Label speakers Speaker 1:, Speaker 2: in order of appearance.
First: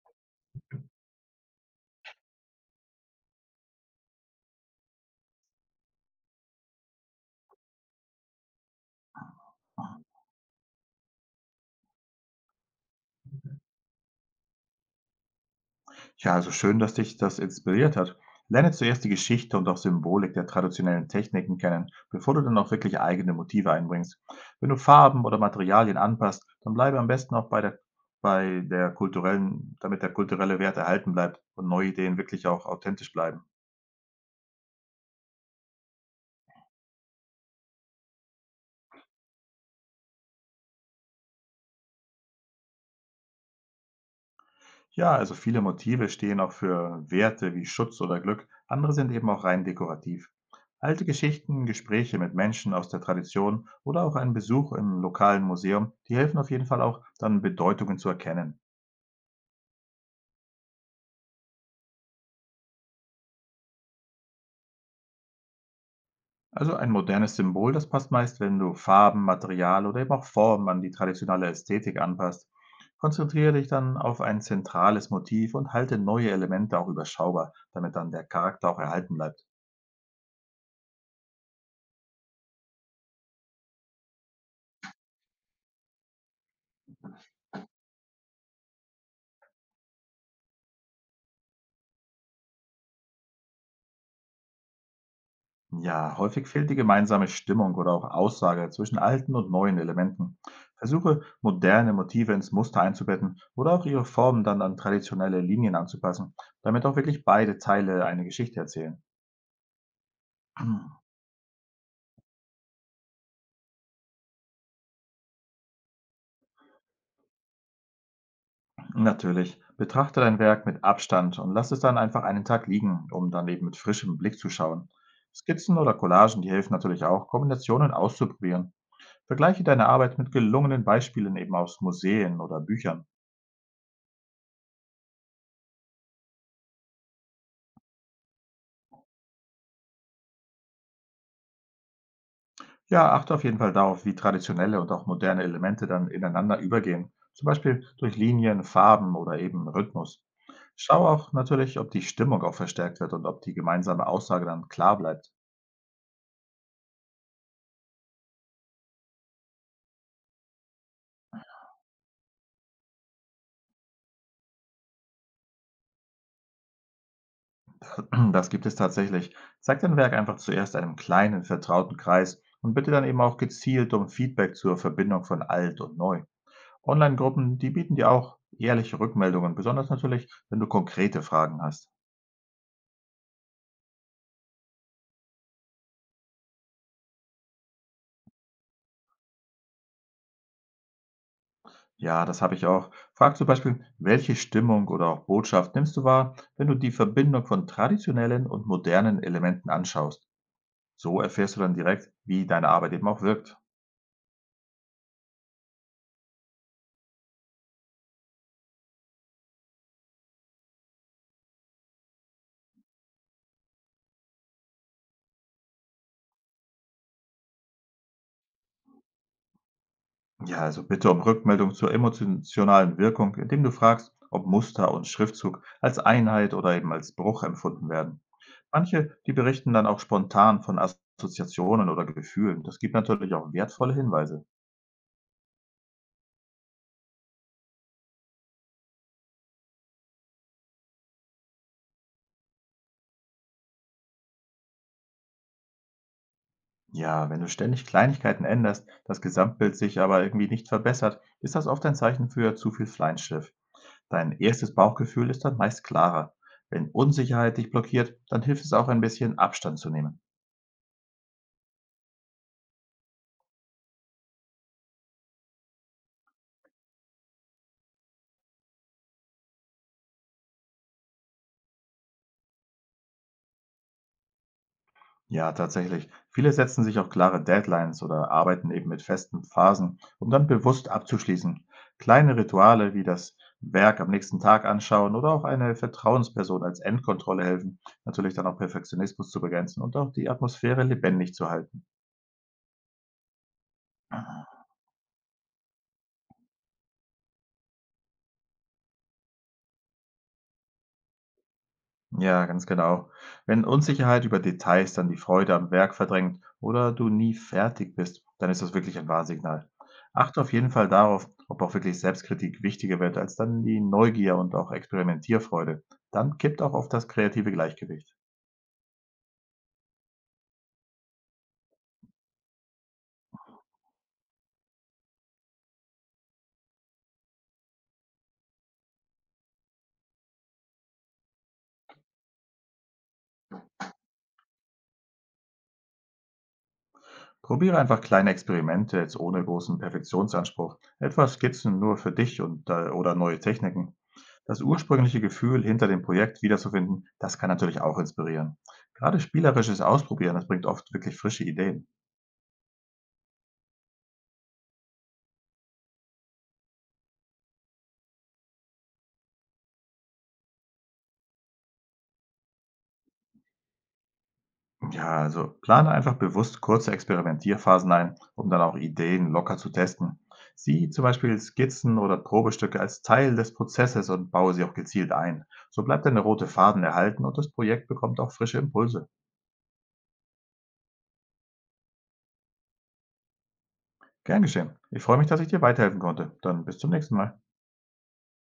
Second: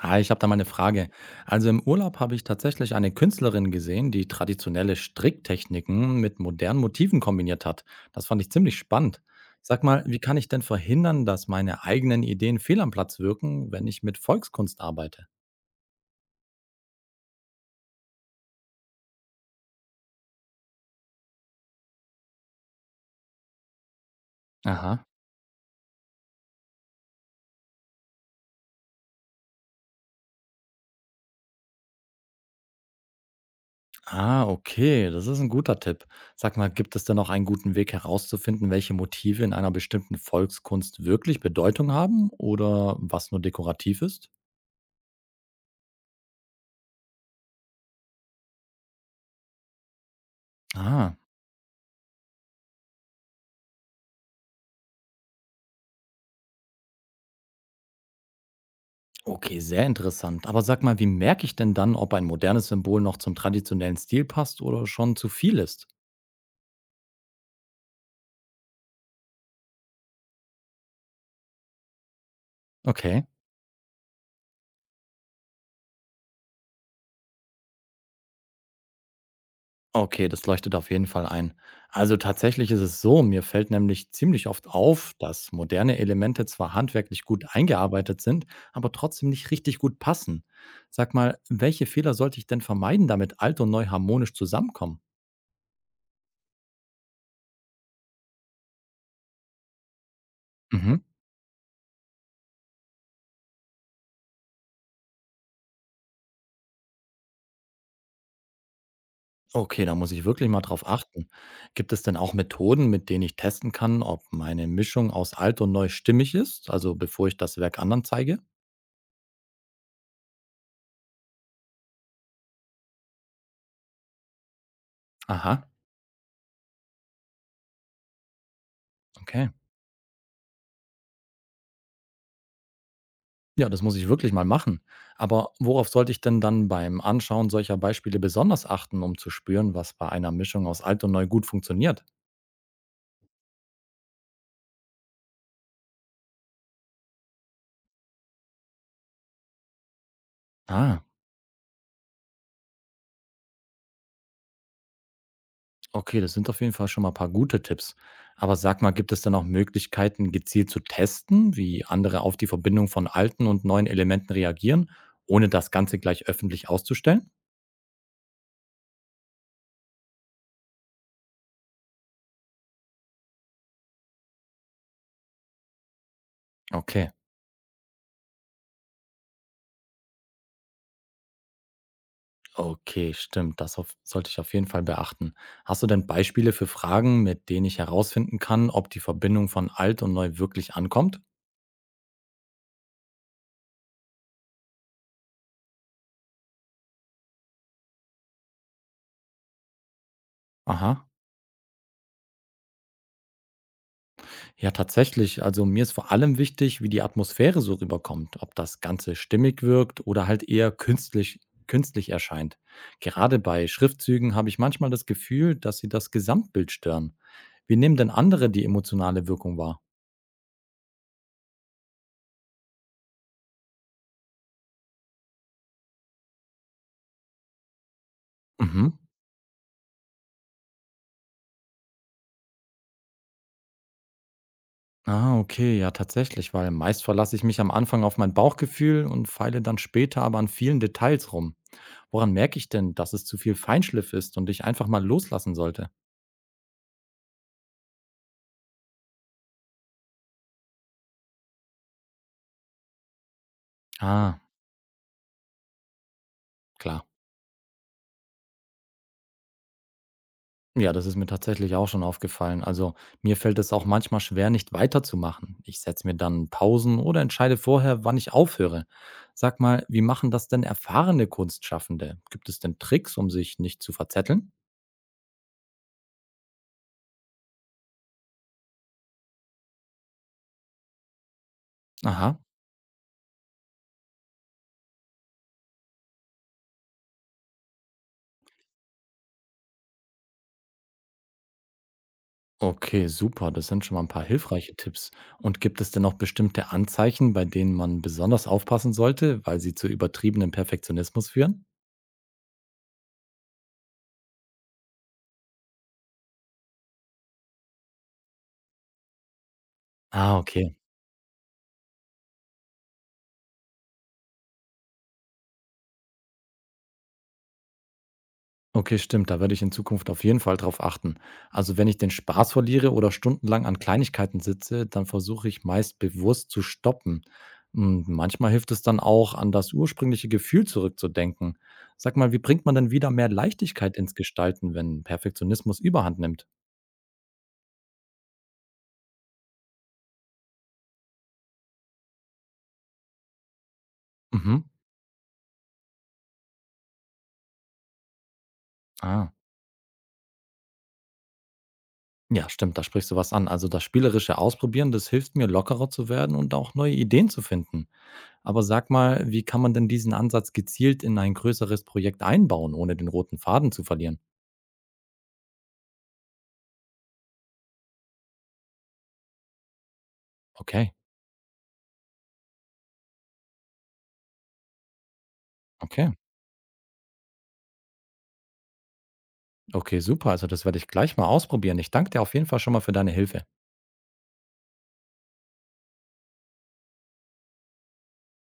Speaker 1: Hi, ich habe da mal eine Frage. Also im Urlaub habe ich tatsächlich eine Künstlerin gesehen, die traditionelle Stricktechniken mit modernen Motiven kombiniert hat. Das fand ich ziemlich spannend. Sag mal, wie kann ich denn verhindern, dass meine eigenen Ideen fehl am Platz wirken, wenn ich mit Volkskunst arbeite?
Speaker 2: Ja, also schön, dass dich das inspiriert hat. Lerne zuerst die Geschichte und auch Symbolik der traditionellen Techniken kennen, bevor du dann auch wirklich eigene Motive einbringst. Wenn du
Speaker 1: Aha.
Speaker 2: Farben oder Materialien anpasst, dann bleibe am besten auch bei der kulturellen, damit der kulturelle Wert erhalten bleibt und neue Ideen wirklich auch authentisch bleiben.
Speaker 1: Ah, okay, das ist ein guter Tipp. Sag mal, gibt es denn noch einen guten Weg herauszufinden, welche Motive in einer bestimmten Volkskunst wirklich Bedeutung haben oder was nur dekorativ ist?
Speaker 2: Ja, also viele Motive stehen auch für Werte wie Schutz oder Glück, andere sind eben auch rein dekorativ. Alte
Speaker 1: Ah.
Speaker 2: Geschichten, Gespräche mit Menschen aus der Tradition oder auch ein Besuch im lokalen Museum, die helfen auf jeden Fall auch, dann Bedeutungen zu erkennen.
Speaker 1: Okay, sehr interessant. Aber sag mal, wie merke ich denn dann, ob ein modernes Symbol noch zum traditionellen Stil passt oder schon zu viel ist?
Speaker 2: Also ein modernes Symbol, das passt meist, wenn du Farben, Material oder eben auch Formen an die traditionelle Ästhetik anpasst.
Speaker 1: Okay.
Speaker 2: Konzentriere dich dann auf ein zentrales Motiv und halte neue Elemente auch überschaubar, damit dann der Charakter auch erhalten bleibt.
Speaker 1: Okay, das leuchtet auf jeden Fall ein. Also tatsächlich ist es so, mir fällt nämlich ziemlich oft auf, dass moderne Elemente zwar handwerklich gut eingearbeitet sind, aber trotzdem nicht richtig gut passen. Sag mal, welche Fehler sollte ich denn vermeiden, damit alt und neu harmonisch zusammenkommen?
Speaker 2: Ja, häufig fehlt die gemeinsame Stimmung oder auch Aussage zwischen alten und neuen Elementen.
Speaker 1: Mhm.
Speaker 2: Versuche, moderne Motive ins Muster einzubetten oder auch ihre Formen dann an traditionelle Linien anzupassen, damit auch wirklich beide Teile eine Geschichte erzählen.
Speaker 1: Okay, da muss ich wirklich mal drauf achten. Gibt es denn auch Methoden, mit denen ich testen kann, ob meine Mischung aus alt und neu stimmig ist, also bevor ich das Werk anderen zeige?
Speaker 2: Natürlich, betrachte dein Werk mit Abstand und lass es dann einfach einen Tag liegen, um dann eben mit frischem Blick zu schauen.
Speaker 1: Aha,
Speaker 2: Skizzen oder Collagen, die helfen natürlich auch, Kombinationen auszuprobieren.
Speaker 1: okay.
Speaker 2: Vergleiche deine Arbeit mit gelungenen Beispielen eben aus Museen oder Büchern.
Speaker 1: Ja, das muss ich wirklich mal machen. Aber worauf sollte ich denn dann beim Anschauen solcher Beispiele besonders achten, um zu spüren, was bei einer Mischung aus alt und neu gut funktioniert?
Speaker 2: Ja, achte auf jeden Fall darauf, wie traditionelle und auch moderne Elemente dann ineinander übergehen. Zum Beispiel durch Linien, Farben oder eben Rhythmus.
Speaker 1: Ah,
Speaker 2: Schau auch natürlich, ob die Stimmung auch verstärkt wird und ob die gemeinsame Aussage dann klar bleibt.
Speaker 1: okay, das sind auf jeden Fall schon mal ein paar gute Tipps. Aber sag mal, gibt es denn auch Möglichkeiten, gezielt zu testen, wie andere auf die Verbindung von alten und neuen Elementen reagieren, ohne das Ganze gleich öffentlich auszustellen?
Speaker 2: Das gibt es tatsächlich. Zeig dein Werk einfach zuerst einem kleinen, vertrauten Kreis und bitte dann eben auch gezielt um Feedback zur Verbindung von alt und neu.
Speaker 1: Okay,
Speaker 2: Online-Gruppen, die bieten dir auch ehrliche Rückmeldungen, besonders natürlich, wenn du konkrete Fragen hast.
Speaker 1: okay, stimmt. Das auf, sollte ich auf jeden Fall beachten. Hast du denn Beispiele für Fragen, mit denen ich herausfinden kann, ob die Verbindung von alt und neu wirklich ankommt?
Speaker 2: Ja, das habe ich auch. Frag zum Beispiel, welche Stimmung oder auch Botschaft nimmst du wahr, wenn du die Verbindung von traditionellen und modernen Elementen anschaust?
Speaker 1: Aha.
Speaker 2: So erfährst du dann direkt, wie deine Arbeit eben auch wirkt.
Speaker 1: Ja, tatsächlich. Also mir ist vor allem wichtig, wie die Atmosphäre so rüberkommt, ob das Ganze stimmig wirkt oder halt eher künstlich, erscheint. Gerade bei Schriftzügen habe ich manchmal das Gefühl, dass sie das Gesamtbild stören. Wie nehmen denn andere die emotionale Wirkung wahr?
Speaker 2: Ja, also bitte um Rückmeldung zur emotionalen Wirkung, indem du fragst, ob Muster und Schriftzug als Einheit oder eben als Bruch empfunden werden.
Speaker 1: Mhm.
Speaker 2: Manche, die berichten dann auch spontan von Assoziationen oder Gefühlen. Das gibt natürlich auch wertvolle Hinweise.
Speaker 1: Ah, okay, ja, tatsächlich, weil meist verlasse ich mich am Anfang auf mein Bauchgefühl und feile dann später aber an vielen Details rum. Woran merke ich denn, dass es zu viel Feinschliff ist und ich einfach mal loslassen sollte?
Speaker 2: Ja, wenn du ständig Kleinigkeiten änderst, das Gesamtbild sich aber irgendwie nicht verbessert, ist das oft ein Zeichen für zu viel Feinschliff. Dein
Speaker 1: Ah,
Speaker 2: erstes Bauchgefühl ist dann meist klarer. Wenn
Speaker 1: klar.
Speaker 2: Unsicherheit dich blockiert, dann hilft es auch ein bisschen Abstand zu nehmen.
Speaker 1: Ja, das ist mir tatsächlich auch schon aufgefallen. Also mir fällt es auch manchmal schwer, nicht weiterzumachen. Ich setze mir dann Pausen oder entscheide vorher, wann ich aufhöre. Sag mal, wie machen das denn erfahrene Kunstschaffende? Gibt es denn Tricks, um sich nicht zu verzetteln?
Speaker 2: Ja, tatsächlich. Viele setzen sich auch klare Deadlines oder arbeiten eben mit festen Phasen, um dann bewusst abzuschließen. Kleine
Speaker 1: Aha.
Speaker 2: Rituale wie das Werk am nächsten Tag anschauen oder auch eine Vertrauensperson als Endkontrolle helfen, natürlich dann auch Perfektionismus zu begrenzen und auch die Atmosphäre lebendig zu halten.
Speaker 1: Okay, super. Das sind schon mal ein paar hilfreiche Tipps. Und gibt es denn noch bestimmte Anzeichen, bei denen man besonders aufpassen sollte, weil sie zu übertriebenem Perfektionismus führen?
Speaker 2: Ja, ganz genau. Wenn Unsicherheit über Details dann die Freude am Werk verdrängt oder du nie fertig bist, dann ist das wirklich ein Warnsignal.
Speaker 1: Ah,
Speaker 2: Achte auf jeden
Speaker 1: okay.
Speaker 2: Fall darauf, ob auch wirklich Selbstkritik wichtiger wird als dann die Neugier und auch Experimentierfreude. Dann kippt auch oft das kreative Gleichgewicht.
Speaker 1: Okay, stimmt, da werde ich in Zukunft auf jeden Fall drauf achten. Also wenn ich den Spaß verliere oder stundenlang an Kleinigkeiten sitze, dann versuche ich meist bewusst zu stoppen. Und manchmal hilft es dann auch, an das ursprüngliche Gefühl zurückzudenken. Sag mal, wie bringt man denn wieder mehr Leichtigkeit ins Gestalten, wenn Perfektionismus überhand nimmt?
Speaker 2: Probiere einfach kleine Experimente jetzt ohne großen Perfektionsanspruch. Etwa Skizzen nur für dich und oder neue Techniken. Das
Speaker 1: Mhm.
Speaker 2: ursprüngliche Gefühl hinter dem Projekt wiederzufinden, das kann natürlich auch inspirieren. Gerade
Speaker 1: Ah.
Speaker 2: spielerisches Ausprobieren, das bringt oft wirklich frische Ideen.
Speaker 1: Ja, stimmt, da sprichst du was an. Also das spielerische Ausprobieren, das hilft mir, lockerer zu werden und auch neue Ideen zu finden. Aber sag mal, wie kann man denn diesen Ansatz gezielt in ein größeres Projekt einbauen, ohne den roten Faden zu verlieren?
Speaker 2: Ja, also plane einfach bewusst kurze Experimentierphasen ein, um dann auch Ideen locker zu testen. Sieh
Speaker 1: Okay,
Speaker 2: zum Beispiel Skizzen oder Probestücke als Teil des Prozesses und baue sie auch gezielt ein. So bleibt
Speaker 1: okay,
Speaker 2: eine rote Faden erhalten und das Projekt bekommt auch frische Impulse.
Speaker 1: okay, super. Also das werde ich gleich mal ausprobieren. Ich danke dir auf jeden Fall schon mal für deine Hilfe.
Speaker 2: Gern geschehen. Ich freue mich, dass ich dir weiterhelfen konnte. Dann bis zum nächsten Mal.